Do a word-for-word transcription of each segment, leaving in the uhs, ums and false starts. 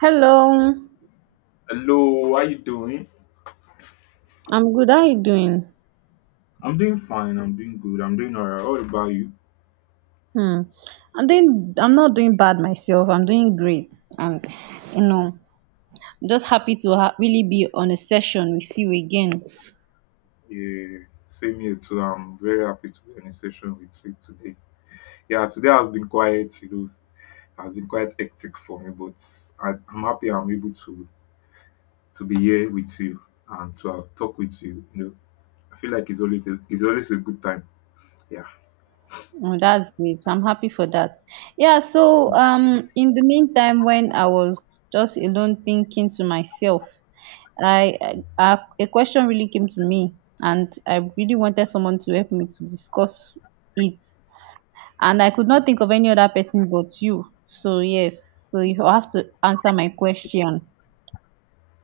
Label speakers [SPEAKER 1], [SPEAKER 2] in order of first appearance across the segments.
[SPEAKER 1] Hello,
[SPEAKER 2] Hello, how you doing?
[SPEAKER 1] I'm good. How you doing?
[SPEAKER 2] I'm doing fine. I'm doing good. I'm doing all right. What about you?
[SPEAKER 1] Hmm. I'm doing. I'm not doing bad myself. I'm doing great, and you know, I'm just happy to ha- really be on a session with you again.
[SPEAKER 2] Yeah, same here too. I'm very happy to be on a session with you today. Yeah, today has been quite, you know, has been quite hectic for me, but I, I'm happy I'm able to to be here with you and to uh, talk with you. You know, I feel like it's always a, it's always a good time. Yeah,
[SPEAKER 1] Oh, that's great. I'm happy for that. Yeah. So,
[SPEAKER 2] yeah,
[SPEAKER 1] um, in the meantime, when I was just alone thinking to myself, I, I a question really came to me, and I really wanted someone to help me to discuss it. And I could not think of any other person but you. So yes, so you have to answer my question.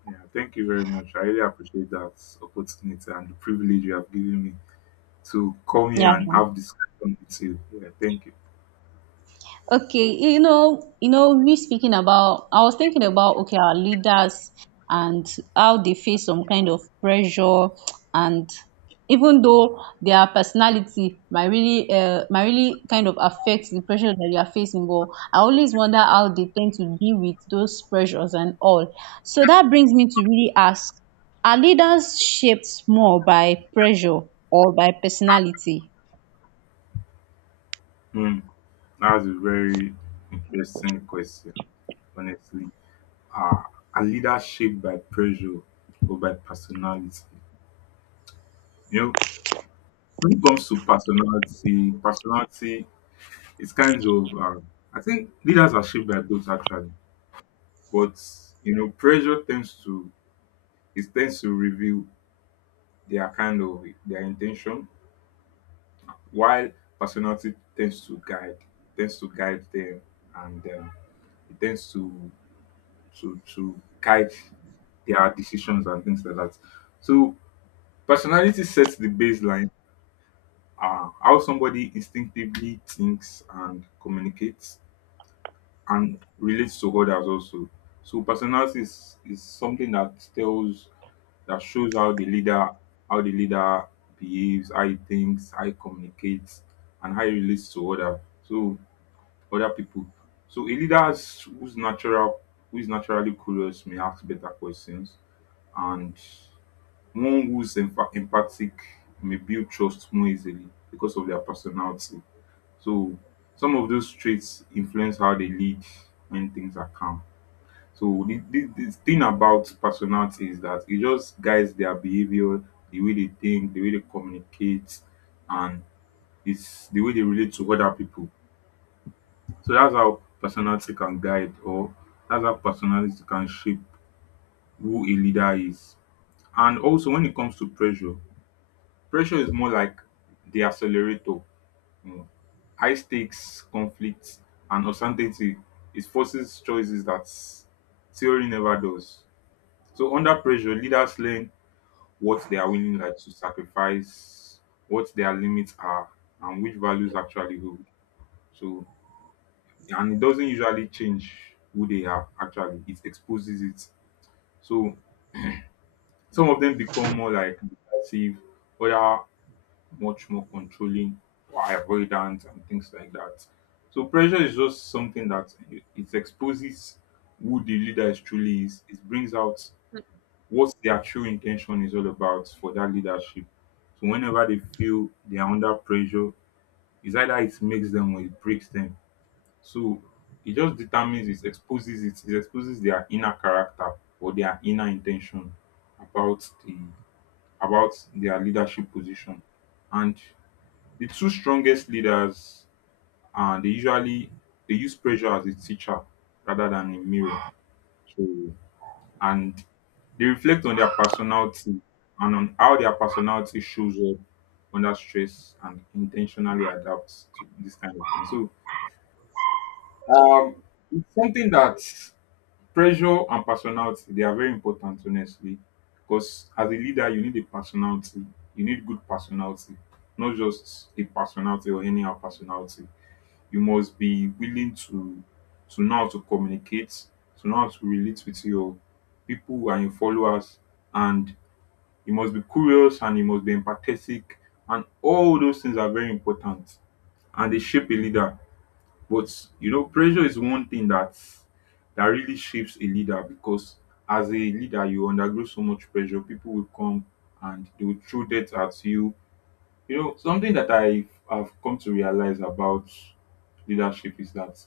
[SPEAKER 2] yeah. Thank you very much. I really appreciate that opportunity and the privilege you have given me to come here
[SPEAKER 1] Yeah.
[SPEAKER 2] and have this discussion with you. Yeah, thank you.
[SPEAKER 1] Okay, you know, you know, me speaking about, I was thinking about okay, our leaders and how they face some kind of pressure, and even though their personality might really, uh, might really kind of affect the pressure that you are facing, but I always wonder how they tend to deal with those pressures and all. So that brings me to really ask: Are leaders shaped more by pressure or by personality?
[SPEAKER 2] Hmm. That's a very interesting question, honestly. Are, are leaders shaped by pressure or by personality? You know, when it comes to personality, personality is kind of, um, I think leaders are shaped by both actually, but you know, pressure tends to it tends to reveal their kind of their intention, while personality tends to guide, tends to guide them, and um, it tends to to to guide their decisions and things like that. So personality sets the baseline, uh, how somebody instinctively thinks and communicates and relates to others also. So personality is, is something that tells that shows how the leader how the leader behaves, how he thinks, how he communicates, and how he relates to other so other people. So a leader has- who's natural who is naturally curious may ask better questions, and one who is empha- empathic may build trust more easily because of their personality. So some of those traits influence how they lead when things are calm. So the, the, the thing about personality is that it just guides their behavior, the way they think, the way they communicate, and it's the way they relate to other people. So that's how personality can guide, or that's how personality can shape who a leader is. And also, when it comes to pressure, pressure is more like the accelerator. you know. High stakes, conflicts, and uncertainty. It forces choices that s- theory never does. So under pressure, leaders learn what they are willing like to sacrifice, what their limits are, and which values actually hold. So and it doesn't usually change who they are actually. It exposes it. So some of them become more like decisive, other much more controlling or avoidant and things like that. So pressure is just something that it it exposes who the leader is truly is. It brings out what their true intention is all about for that leadership. So whenever they feel they are under pressure, it's either it makes them or it breaks them. So it just determines it exposes it, it exposes their inner character or their inner intention about the about their leadership position. And the two strongest leaders uh, they usually they use pressure as a teacher rather than a mirror. So and they reflect on their personality and on how their personality shows up under stress and intentionally adapts to this kind of thing. So um it's something that pressure and personality, they are very important, honestly. Because as a leader you need a personality. You need good personality, not just a personality or any other personality. You must be willing to to know how to communicate, to know how to relate with your people and your followers, and you must be curious and you must be empathetic, and all those things are very important and they shape a leader. But you know, pressure is one thing that that really shapes a leader, because as a leader you undergo so much pressure. People will come and they will throw that at you. You know, something that I have come to realize about leadership is that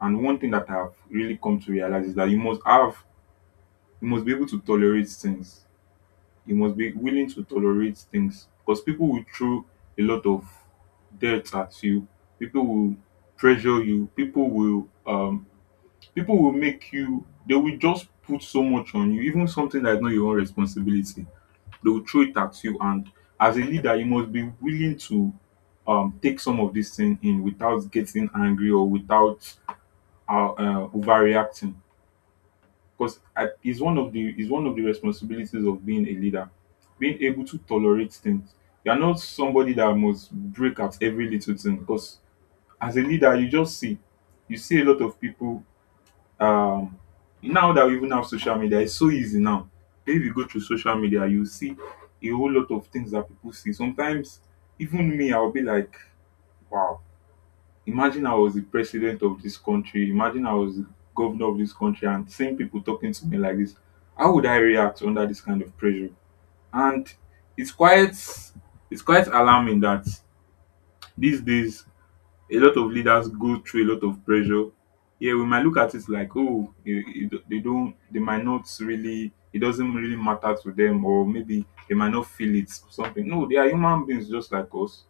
[SPEAKER 2] and one thing that I've really come to realize is that you must have, you must be able to tolerate things. You must be willing to tolerate things because people will throw a lot of dirt at you. People will pressure you. People will, um, people will make you. They will just put so much on you, even something that is not your own responsibility. They will throw it at you, and as a leader, you must be willing to um, take some of this thing in without getting angry or without uh, uh, overreacting, because it's one of the is one of the responsibilities of being a leader, being able to tolerate things. You're not somebody that must break at every little thing, because as a leader you just see you see a lot of people. um Now that we even have social media, it's so easy now. If you go through social media, you see a whole lot of things that people see sometimes. Even me, I'll be like, wow. Imagine I was the president of this country, imagine I was the governor of this country and seeing people talking to me like this. How would I react under this kind of pressure? And it's quite it's quite alarming that these days a lot of leaders go through a lot of pressure. Yeah, we might look at it like, oh, you- you- they don't, they might not really, it doesn't really matter to them, or maybe they might not feel it or something. No, they are human beings just like us.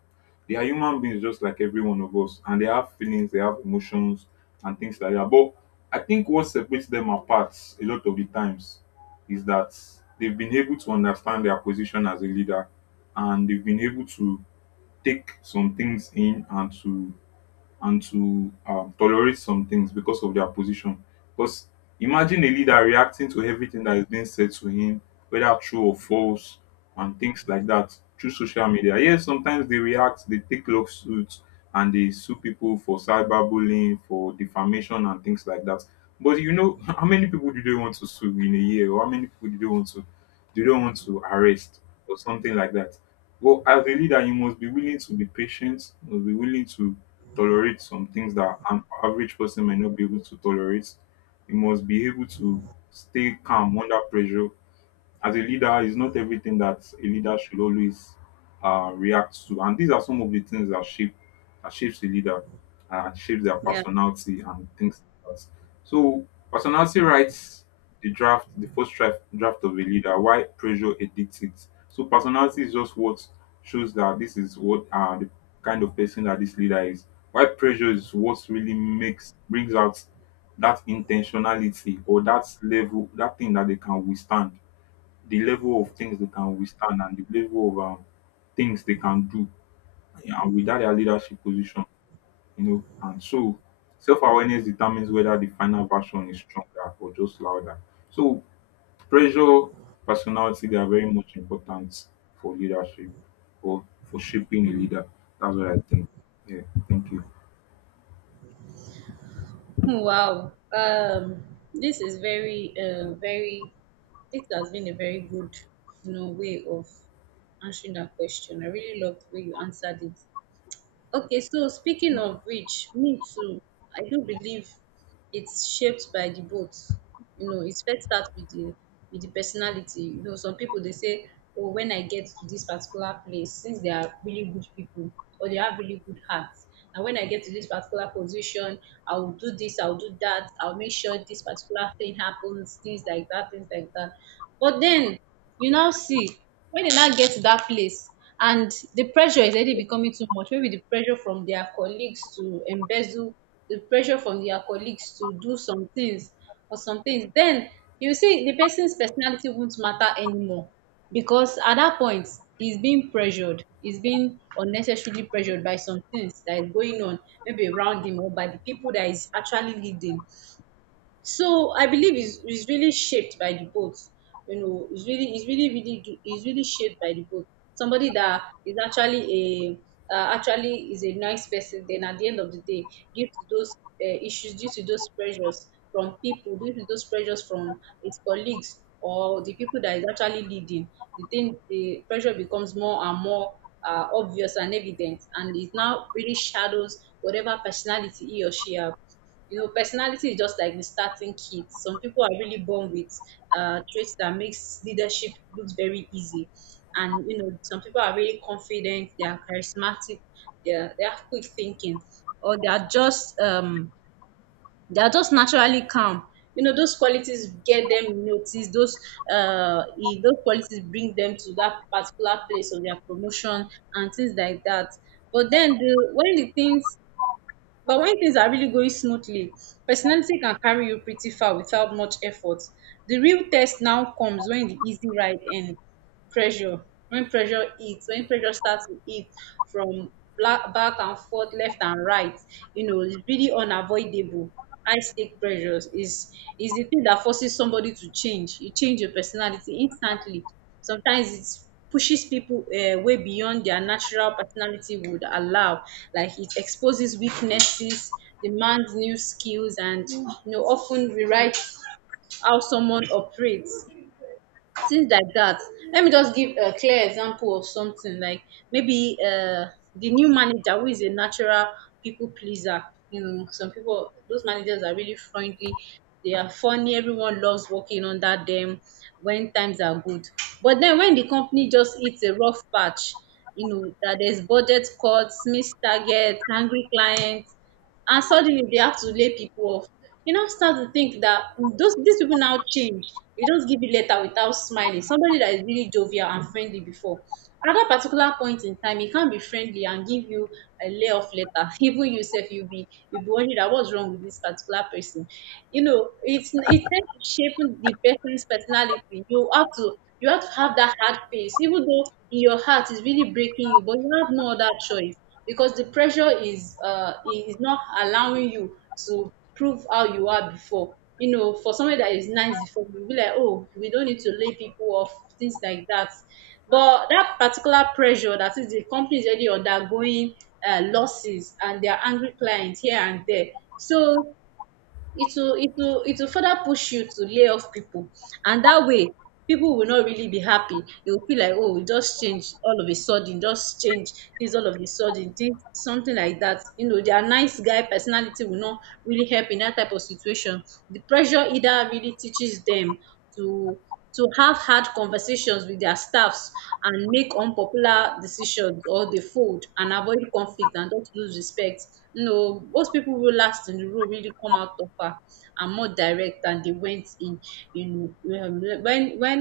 [SPEAKER 2] They are human beings just like every one of us, and they have feelings, they have emotions, and things like that. But I think what separates them apart a lot of the times is that they've been able to understand their position as a leader, and they've been able to take some things in and to and to um, tolerate some things because of their position. Because imagine a leader reacting to everything that is being said to him, whether true or false, and things like that through social media. Yes, sometimes they react, they take lawsuits, and they sue people for cyberbullying, for defamation, and things like that. But you know, how many people do they want to sue in a year, or how many people do they want to do they want to arrest, or something like that? Well, as a leader, you must be willing to be patient, you must be willing to tolerate some things that an average person may not be able to tolerate. You must be able to stay calm under pressure. As a leader, it's not everything that a leader should always uh, react to. And these are some of the things that shape that shapes a leader, uh, shapes their personality and things like that. So personality writes the draft, the first draft, draft of a leader, why pressure edicts it. So personality is just what shows that this is what uh, the kind of person that this leader is. Why pressure is what really makes brings out that intentionality or that level, that thing that they can withstand, the level of things they can withstand, and the level of um, things they can do, yeah, and without their leadership position, you know. And so self awareness determines whether the final version is stronger or just louder. So pressure, personality, they are very much important for leadership or for shaping a leader. That's what I think. Yeah, thank you.
[SPEAKER 1] Hmm. Wow. Um, this is very, uh, very, this has been a very good, you know, way of answering that question. I really love the way you answered it. Okay, so speaking of which, me too, I do believe it's shaped by the both. You know, it first start with the with the personality. You know, some people they say, oh, when I get to this particular place, since they are really good people or they have really good hearts. And when I get to this particular position, I will do this, I'll do that, I'll make sure this particular thing happens, things like that, things like that. But then you now see when they now get to that place and the pressure is already becoming too much, maybe the pressure from their colleagues to embezzle, the pressure from their colleagues to do some things or some things. Then you see the person's personality won't matter anymore because at that point he's being pressured, he's being unnecessarily pressured by some things that is going on maybe around him or by the people that is actually leading. So I believe it's, it's really shaped by the boat. You know, it's really it's really really do- it's really shaped by the boat. Somebody that is actually a uh, actually is a nice person. Then at the end of the day, due to those uh, issues, due to those pressures from people, due to those pressures from his colleagues or the people that is actually leading, the thing the pressure becomes more and more uh, obvious and evident, and it now really shadows whatever personality he or she have. You know, personality is just like the starting kit. Some people are really born with uh, traits that makes leadership looks very easy, and you know, some people are really confident. They are charismatic. They are, they have quick thinking, or they are just um, they are just naturally calm. You know, those qualities get them noticed. Those uh, eh, those qualities bring them to that particular place of their promotion and things like that. But then the when the things But when things are really going smoothly, personality can carry you pretty far without much effort. The real test now comes when the easy ride ends. Pressure. When pressure hits, when pressure starts to hit from black, back and forth, left and right, you know, it's really unavoidable. High stake pressures is is the thing that forces somebody to change. You change your personality instantly. Sometimes it pushes people uh, way beyond their natural personality would allow. Like it exposes weaknesses, demands new skills, and you know often rewrites how someone operates, things like that. Let me just give a clear example of something like maybe uh, the new manager who is a natural people pleaser. You know, some people, those managers are really friendly. They are funny. Everyone loves working under them when times are good. But then when the company just hits a rough patch, you know, that there's budget cuts, missed targets, angry clients, and suddenly they have to lay people off. You now start to think that mm, those these people now change. They don't give you letter without smiling. Somebody that is really jovial and friendly before. At that particular point in time, he can't be friendly and give you a layoff letter. Even yourself, you'll be you'll be wondering that what's wrong with this particular person. You know, it's it tends to shape the person's personality. You have to you have to have that hard face, even though in your heart is really breaking you, but you have no other choice because the pressure is uh i- is not allowing you to prove how you are before. You know, for somebody that is nice before, you'll be like, oh, we don't need to lay people off, things like that. But that particular pressure, that is the company is already undergoing uh, losses and they are angry clients here and there. So it will it will it will further push you to lay off people, and that way people will not really be happy. They will feel like, oh, we just change all of a sudden, just change this all of a sudden this, something like that. You know, their nice guy personality will not really help in that type of situation. The pressure either really teaches them to to have hard conversations wit dia staffs and make unpopular decisions or dey fold and avoid conflict and not lose respect. You know, most pipu wey last in the role really come out tougher and more direct than dey went in. In um when when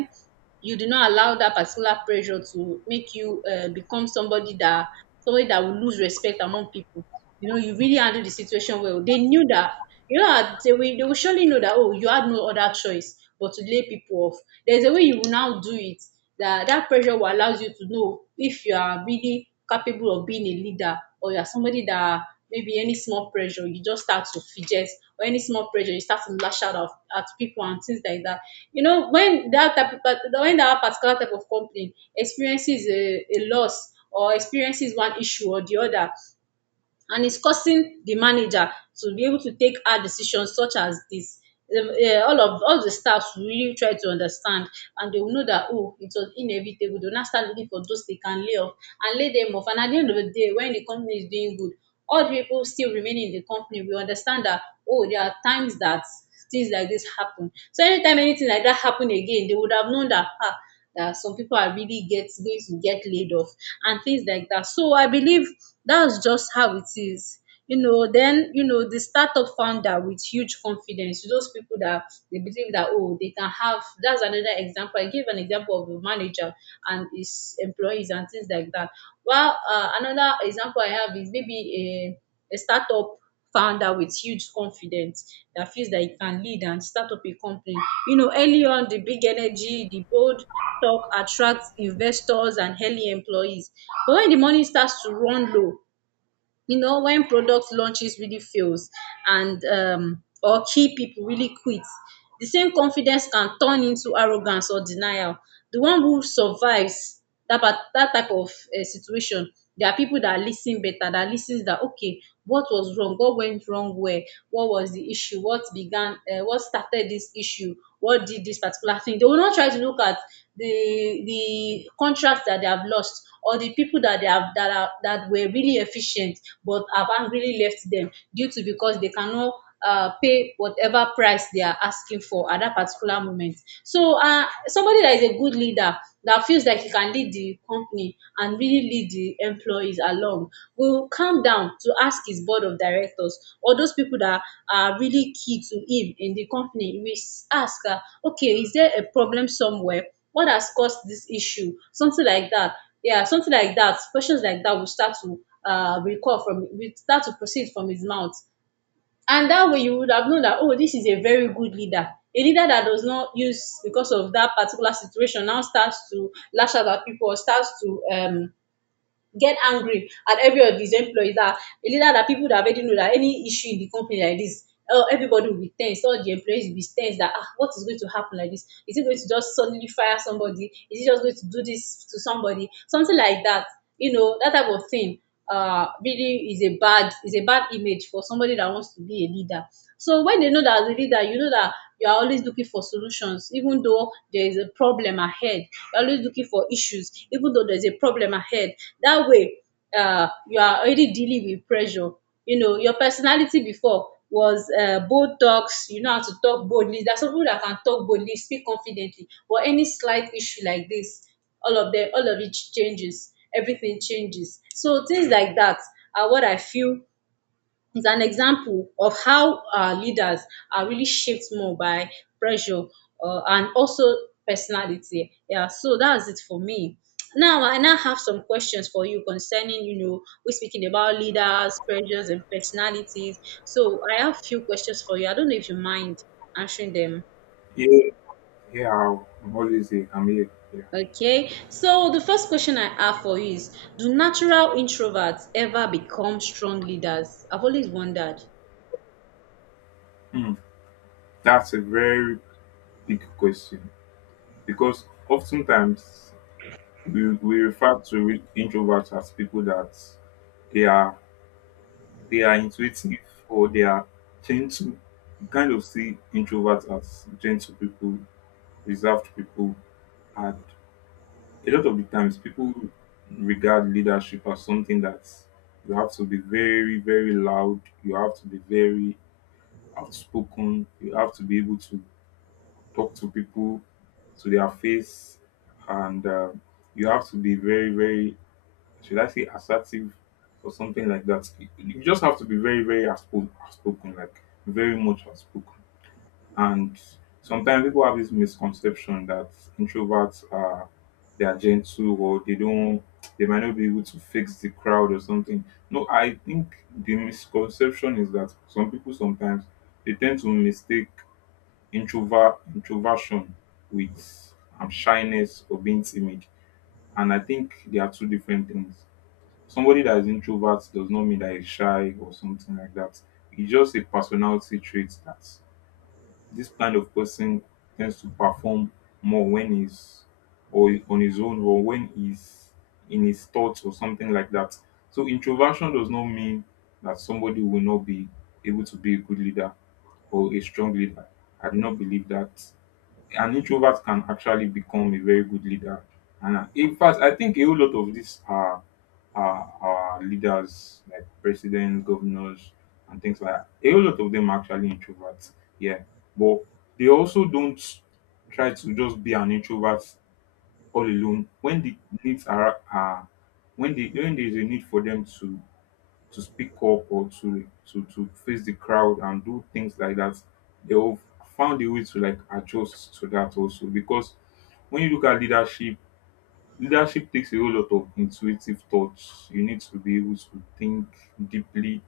[SPEAKER 1] you do not allow that particular pressure to make you uh, become somebody that, somebody that will lose respect among people. You know, you really handle the situation well. They knew that. You know, that they will, they will surely know that, oh, you had no other choice but to lay people off. There's a way you will now do it, that that pressure will allows you to know if you are really capable of being a leader or you're somebody that maybe any small pressure you just start to fidget, or any small pressure you start to lash out of, at people and things like that. You know, when that type of, but when that particular type of company experiences a, a loss or experiences one issue or the other and it's causing the manager to be able to take hard decisions such as this. Um, uh, all of all the staffs will really try to understand, and they will know that, oh, it was inevitable. They'll now start looking for those they can lay off and lay them off, and at the end of the day when the company is doing good, all the people still remaining in the company will understand that, oh, there are times that things like this happen. So anytime anything like that happen again, they would have known that, ah, that some people are really get going to get laid off and things like that. So I believe that's just how it is. You know, then you know the startup founder with huge confidence. Those people that they believe that, oh, they can have. That's another example. I gave an example of a manager and his employees and things like that. Well, uh, another example I have is maybe a a startup founder with huge confidence that feels that he can lead and start up a company. You know, early on, the big energy, the bold talk attracts investors and early employees. But when the money starts to run low, you know, when product launches really fails, and um, or key people really quit, the same confidence can turn into arrogance or denial. The one who survives that part, that type of uh, situation, there are people that listen better, that listens that okay, what was wrong, what went wrong where, what was the issue, what began, um what started this issue, what did this particular thing. They will not try to look at the the contract that they have lost or the people that they have that are that were really efficient but have angrily left them due to because they cannot uh, pay whatever price they are asking for at that particular moment. So uh, somebody that is a good leader that feels like he can lead the company and really lead the employees along will calm down to ask his board of directors or those people that are really key to him in the company. He will s- ask, uh, okay, is there a problem somewhere? What has caused this issue? Something like that. Yeah, something like that. Questions like that will start to uh, recall from, will start to proceed from his mouth. And that way you would have known that, oh, this is a very good leader. A leader that does not use because of that particular situation now starts to lash out at people or starts to um get angry at every of these employees that the leader that people that already know that any issue in the company like this, oh, everybody will be tense, all the employees will be tense that ah what is going to happen, like this, is it going to just suddenly fire somebody, is it just going to do this to somebody, something like that, you know that type of thing uh really is a bad, is a bad image for somebody that wants to be a leader. So when they know that as a leader, you know that you are always looking for solutions, even though there is a problem ahead, you're always looking for issues, even though there's a problem ahead. That way, uh, you are already dealing with pressure. You know, your personality before was uh, bold talks, you know how to talk boldly. There's some people that can talk boldly, speak confidently, but any slight issue like this, all of them, all of it changes. Everything changes. So things like that are what I feel it's an example of how our leaders are really shaped more by pressure, uh, and also personality. Yeah, so that's it for me. Now, I now have some questions for you concerning, you know, we're speaking about leaders, pressures, and personalities. So I have few questions for you. I don't know if you mind answering them.
[SPEAKER 2] Yeah, yeah, I'll- I'm always here. I'm here. Yeah.
[SPEAKER 1] Okay, so the first question I have for you is: do natural introverts ever become strong leaders? I've always wondered.
[SPEAKER 2] Hmm. That's a very big question, because oftentimes we, we refer to re- introverts as people that they are they are intuitive or they are gentle. You kind of see introverts as gentle people, reserved people, and a lot of the times people regard leadership as something that you have to be very, very loud, you have to be very outspoken, you have to be able to talk to people to their face, and uh, you have to be very, very, should I say, assertive or something like that. You just have to be very, very outspo- outspoken, like very much outspoken. And sometimes people have this misconception that introverts are they are gentle, or they don't they might not be able to fix the crowd or something. No, I think the misconception is that some people sometimes they tend to mistake introvert introversion with um, shyness or being timid. And I think they are two different things. Somebody that is introvert does not mean that he's shy or something like that. It's just a personality trait that this kind of person tends to perform more when he's or on his own, or when he's in his thoughts or something like that. So introversion does not mean that somebody will not be able to be a good leader or a strong leader. I do not believe that an introvert can actually become a very good leader. And uh, In fact, I think a whole lot of these are are, are leaders like presidents, governors, and things like that. A whole lot of them are actually introverts. Yeah, but they also don't try to just be an introvert all alone when the needs are are when the when there is a need for them to to speak up or to to to face the crowd and do things like that, they'll found a way to like adjust to that also because when you look at leadership, leadership takes a whole lot of intuitive thoughts. You need to be able to think deeply,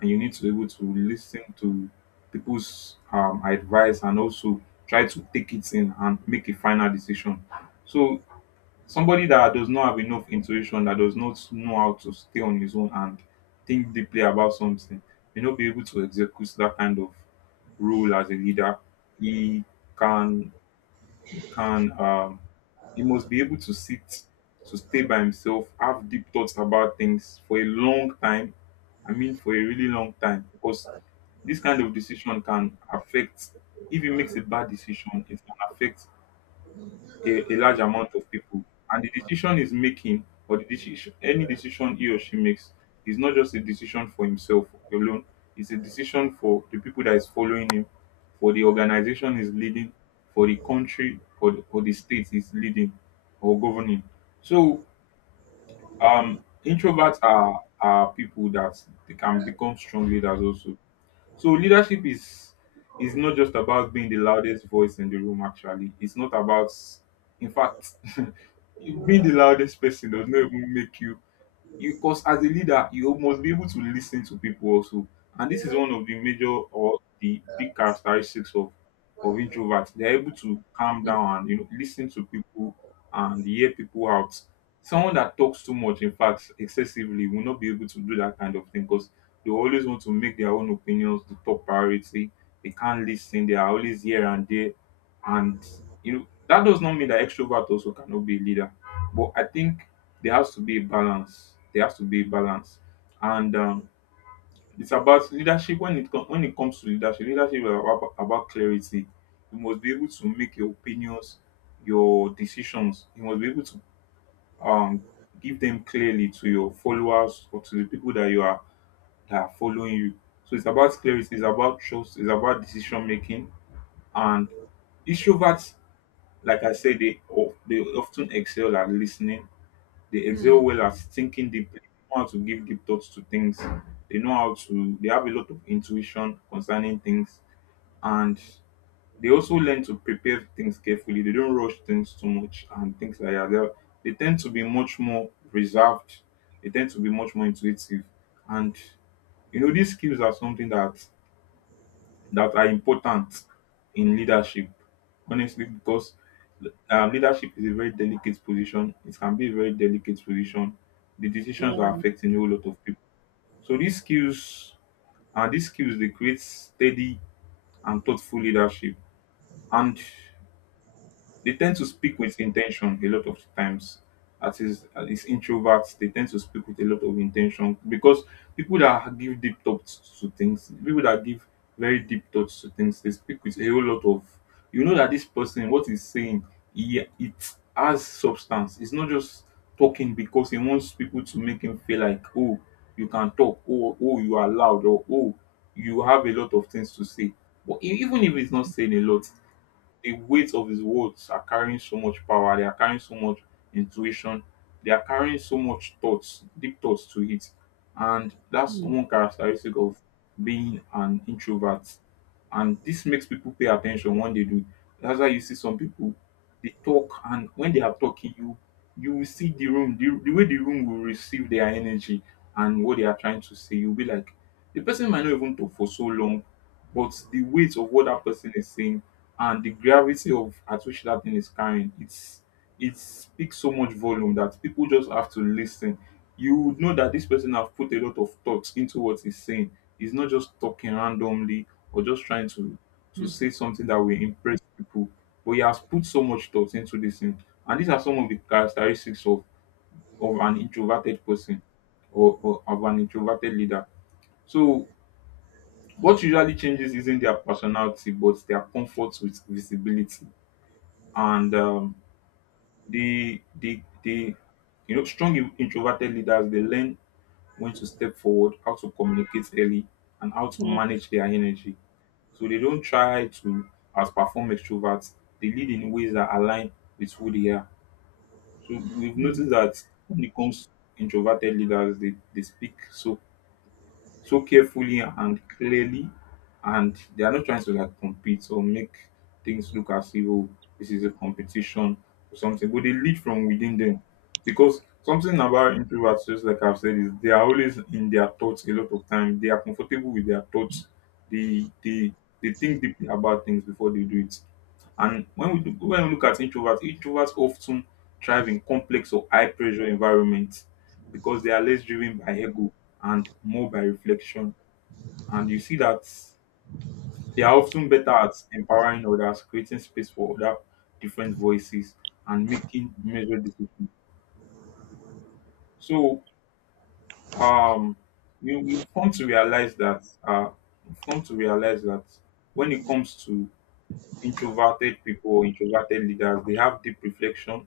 [SPEAKER 2] and you need to be able to listen to people's um, advice and also try to take it in and make a final decision. So somebody that does not have enough intuition, that does not know how to stay on his own and think deeply about something, may not be able to execute that kind of role as a leader. He can can um, he must be able to sit, to stay by himself, have deep thoughts about things for a long time. I mean, for a really long time, because this kind of decision can affect. If he makes a bad decision, it can affect a, a large amount of people. And the decision he's making, or the decision, any decision he or she makes, is not just a decision for himself alone. It's a decision for the people that is following him, for the organization he's leading, for the country for the, or the state he's leading or governing. So, um, introverts are are people that they can become strong leaders also. So leadership is is not just about being the loudest voice in the room actually. It's not about, in fact, being the loudest person does not even make you you because as a leader you must be able to listen to people also, and this is one of the major or the big characteristics of of introverts. They're able to calm
[SPEAKER 1] Hmm.
[SPEAKER 2] down and, you know, listen to people and hear people out. Someone that talks too much, in fact excessively, will not be able to do that kind of thing because they always want to make their own opinions the top priority. They can't listen, they are always here and there. And, you know, that does not mean that extrovert also cannot be a leader, but I think there has to be a balance. There has to be a balance, and um, it's about leadership. When it com- When it comes to leadership, leadership is about, about clarity. You must be able to make your opinions, your decisions. You must be able to um, give them clearly to your followers or to the people that you are that are following you. So it's about clarity. It's about trust. It's about decision making. And introverts, like I said, they of- they often excel at listening. They excel
[SPEAKER 1] Hmm.
[SPEAKER 2] well at thinking deeply. They know how to give deep thoughts to things. They know how to, they have a lot of intuition concerning things. And they also learn to prepare things carefully. They don't rush things too much and things like that. They're- They tend to be much more reserved. They tend to be much more intuitive. And, you know, these skills are something that that are important in leadership, honestly, because um, leadership is a very delicate position. It can be a very delicate position. The decisions are
[SPEAKER 1] Yeah.
[SPEAKER 2] affecting a whole lot of people. So these skills, and these skills, they create steady and thoughtful leadership. And they tend to speak with intention a lot of times. At least, at least introverts, they tend to speak with a lot of intention because people that give deep thoughts to things, people that give very deep thoughts to things, they speak with a whole lot of. You know that this person, what he's saying, he, it has substance. It's not just talking because he wants people to make him feel like, oh, you can talk, oh, oh, you are loud, or oh, you have a lot of things to say. But e- even if he's not saying a lot, the weight of his words are carrying so much power, they are carrying so much intuition, they are carrying so much thoughts, deep thoughts to it. And that's
[SPEAKER 1] Hmm.
[SPEAKER 2] one characteristic of being an introvert. And this makes people pay attention when they do. That's why you see some people they talk, and when they are talking you you will see the room, the, the way the room will receive their energy and what they are trying to say. You'll be like, the person might not even talk for so long, but the weight of what that person is saying and the gravity of at which that thing is carrying, it's it speaks so much volume that people just have to listen. You would know that this person have put a lot of thought into what he's saying. He's not just talking randomly or just trying to to
[SPEAKER 1] Hmm.
[SPEAKER 2] say something that will impress people, but he has put so much thought into this thing. And these are some of the characteristics of of an introverted person, or, or of an introverted leader. So what usually changes isn't their personality but their comfort with visibility. And um, the the the you know, strong in- introverted leaders, they learn when to step forward, how to communicate early, and how to
[SPEAKER 1] Mhm.
[SPEAKER 2] manage their energy. So they don't try to as perform extroverts. They lead in ways that align with who they are. So we've noticed that when it comes to introverted leaders, they, they speak so so carefully and clearly, and they are not trying to like compete or make things look as if, oh, this is a competition or something, but they lead from within them. Because something about introverts, just like I've said, is they are always in their thoughts a lot of time. They are comfortable with their thoughts. They they they think deeply about things before they do it. And when we do, when we look at introverts, introverts often thrive in complex or high pressure environments because they are less driven by ego and more by reflection. And you see that they are often better at empowering others, creating space for other different voices, and making measured decisions. So um, you you come to realize that uh, you've come to realize that when it comes to introverted people or introverted leaders, they have deep reflection.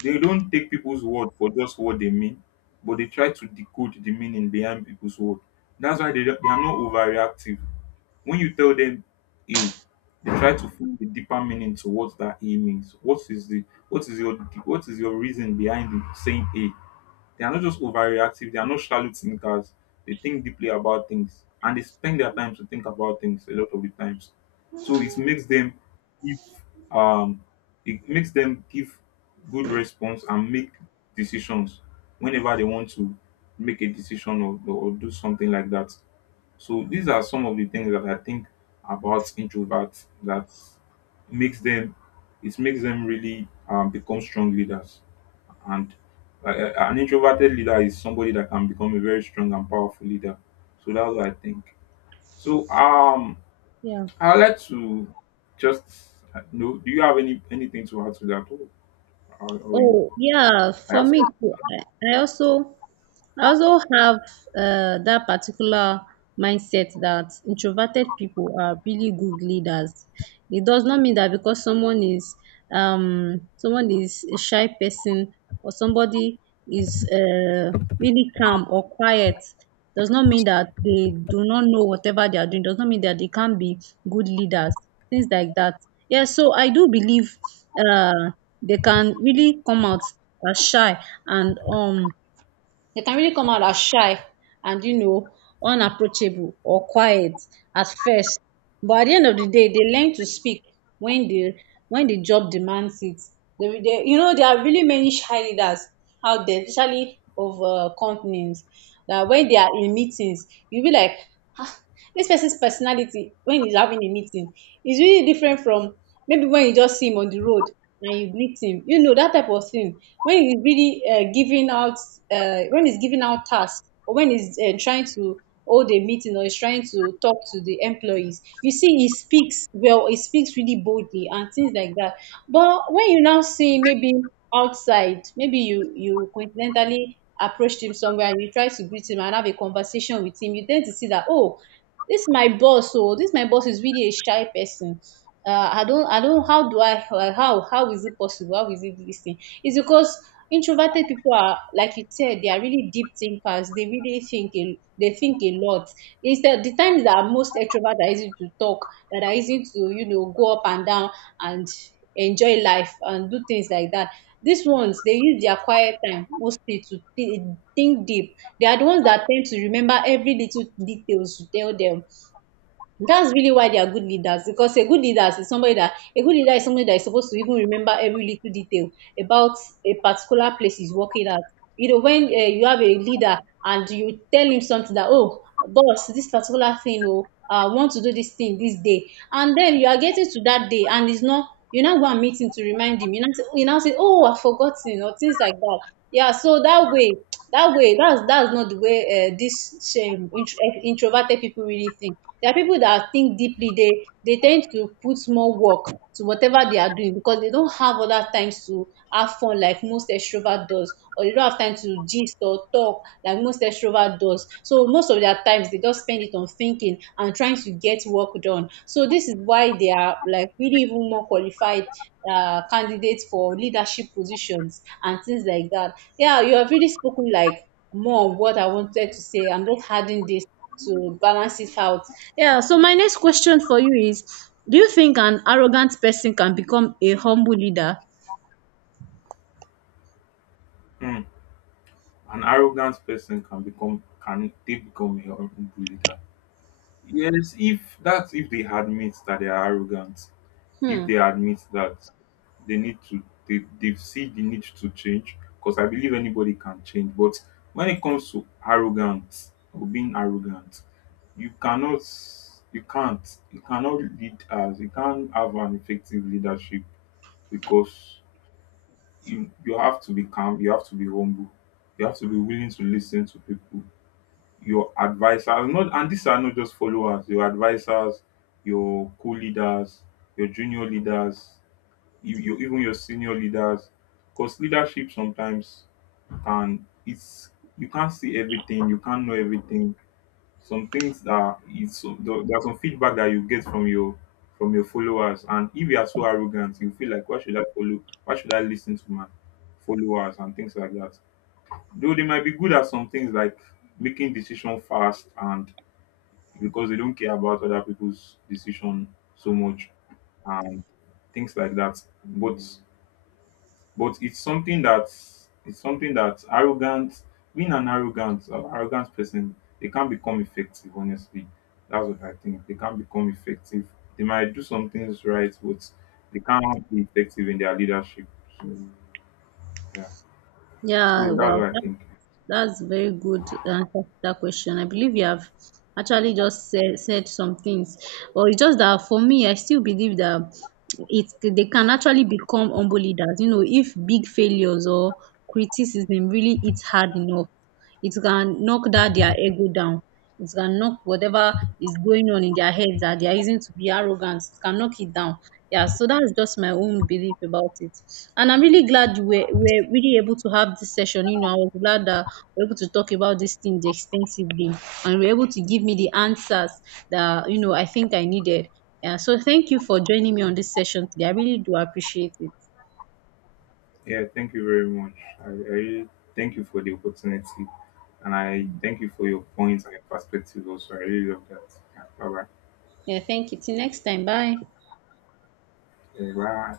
[SPEAKER 2] They don't take people's word for just what they mean, but they try to decode the meaning behind people's word. That's why they, don't- they are not overreactive. When you tell them A, they try to find the deeper meaning to what that A means. What is the what is your what is your reason behind the saying A? They are not just overreactive, they are not shallow thinkers. They think deeply about things and they spend their time to think about things a lot of the times. So it makes them give um it makes them give good response and make decisions whenever they want to make a decision or, or do something like that. So these are some of the things that I think about introverts that makes them, it makes them really um, become strong leaders. And uh, uh, an introverted leader is somebody that can become a very strong and powerful leader. So that's what I think. So um,
[SPEAKER 1] Yeah.
[SPEAKER 2] I'd like to just uh, know. Do you have any anything to add to that, or, or, or you?
[SPEAKER 1] Oh, yeah.
[SPEAKER 2] I
[SPEAKER 1] For
[SPEAKER 2] have. Some-
[SPEAKER 1] me, too, I, I also I also have uh, that particular mindset that introverted people are really good leaders. It does not mean that because someone is um someone is a shy person or somebody is uh, really calm or quiet does not mean that they do not know whatever they are doing. Does not mean that they can't be good leaders. Things like that. Yeah. So I do believe, uh, they can really come out as shy and um they can really come out as shy and, you know, unapproachable or quiet at first. But at the end of the day, they learn to speak when the when the job demands it. They, they, you know, there are really many shy leaders out there, especially of uh, companies. That when they are in meetings, you be like, "Ah, this person's personality when he's having a meeting is really different from maybe when you just see him on the road and you greet him. You know that type of thing. When he's really uh, giving out, uh, when he's giving out tasks, or when he's uh, trying to hold a meeting or he's trying to talk to the employees, you see he speaks well. He speaks really boldly and things like that. But when you now see maybe outside, maybe you you coincidentally approached him somewhere and you try to greet him and have a conversation with him, you tend to see that, oh, this my boss, oh, this my boss is really a shy person. Uh, I don't, I don't, how do I, uh, how, how is it possible? How is it this thing? It's because introverted people are, like you said, they are really deep thinkers. They really think, a, they think a lot. Instead, the times that most extroverts are easy to talk, that are easy to, you know, go up and down and enjoy life and do things like that. These ones, they use their quiet time mostly to thi- think deep. They are the ones that tend to remember every little details you tell them. That's really why they are good leaders because a good leader is somebody that a good leader is somebody that is supposed to even remember every little detail about a particular place he's working at. You know, when uh, you have a leader and you tell him something that, oh, boss, this particular thing, oh, I want to do this thing this day, and then you are getting to that day and it's not, you now go and meet him to remind him. You now say, you now say oh, I've forgotten or things like that. Yeah, so that way that way that's that's not the way uh, this shame intro- introverted people really think. There are people that think deeply. They they tend to put more work to whatever they are doing because they don't have other times to have fun like most extrovert does or they don't have time to gist or talk like most extrovert does. So most of their times they just spend it on thinking and trying to get work done. So this is why they are like really even more qualified uh, candidates for leadership positions and things like that. Yeah, you have really spoken like more of what I wanted to say. I'm just adding this to balance it out. Yeah. So my next question for you is: do you think an arrogant person can become a humble leader?
[SPEAKER 2] Hmm. An arrogant person can become, can they become a humble leader? Yes, if that's if they admit that they are arrogant, if
[SPEAKER 1] Hmm.
[SPEAKER 2] they admit that they need to, they, they see the need to change, because I believe anybody can change. But when it comes to arrogance or being arrogant, you cannot, you can't, you cannot lead as, you can't have an effective leadership because you, you have to be calm, you have to be humble, you have to be willing to listen to people, your advisers, not and these are not just followers, your advisers, your co-leaders, your junior leaders, you, you, even your senior leaders. Because leadership sometimes can it's you can't see everything, you can't know everything. Some things that it's there, there are some feedback that you get from your from your followers. And if you are so arrogant you feel like, why should I follow, why should I listen to my followers and things like that. Though they might be good at some things like making decision fast and because they don't care about other people's decision so much and things like that. But but it's something that it's something that arrogant, being an arrogant uh, arrogant person, they can't become effective. Honestly, that's what I think. They can't become effective. They might do some things right, but they can't be effective in their leadership. So yeah,
[SPEAKER 1] Yeah,
[SPEAKER 2] so that's what
[SPEAKER 1] well,
[SPEAKER 2] I
[SPEAKER 1] that,
[SPEAKER 2] think.
[SPEAKER 1] that's very good answer to that question. I believe you have actually just said, said some things. Well, it's just that for me, I still believe that it they can actually become humble leaders. You know, if big failures or criticism really hits hard enough, it can knock that their ego down. It can knock whatever is going on in their heads that they are using to be arrogant. It can knock it down. Yeah, so that's just my own belief about it. And I'm really glad we were, we really able to have this session. You know, I was glad that we were able to talk about these things extensively and we were able to give me the answers that, you know, I think I needed. Yeah, so thank you for joining me on this session today. I really do appreciate it.
[SPEAKER 2] Yeah, thank you very much. I, I really thank you for the opportunity, and I thank you for your points and your perspective also. I really love that. Yeah, bye bye.
[SPEAKER 1] Yeah, thank you. Till next time. Bye.
[SPEAKER 2] Yeah, bye.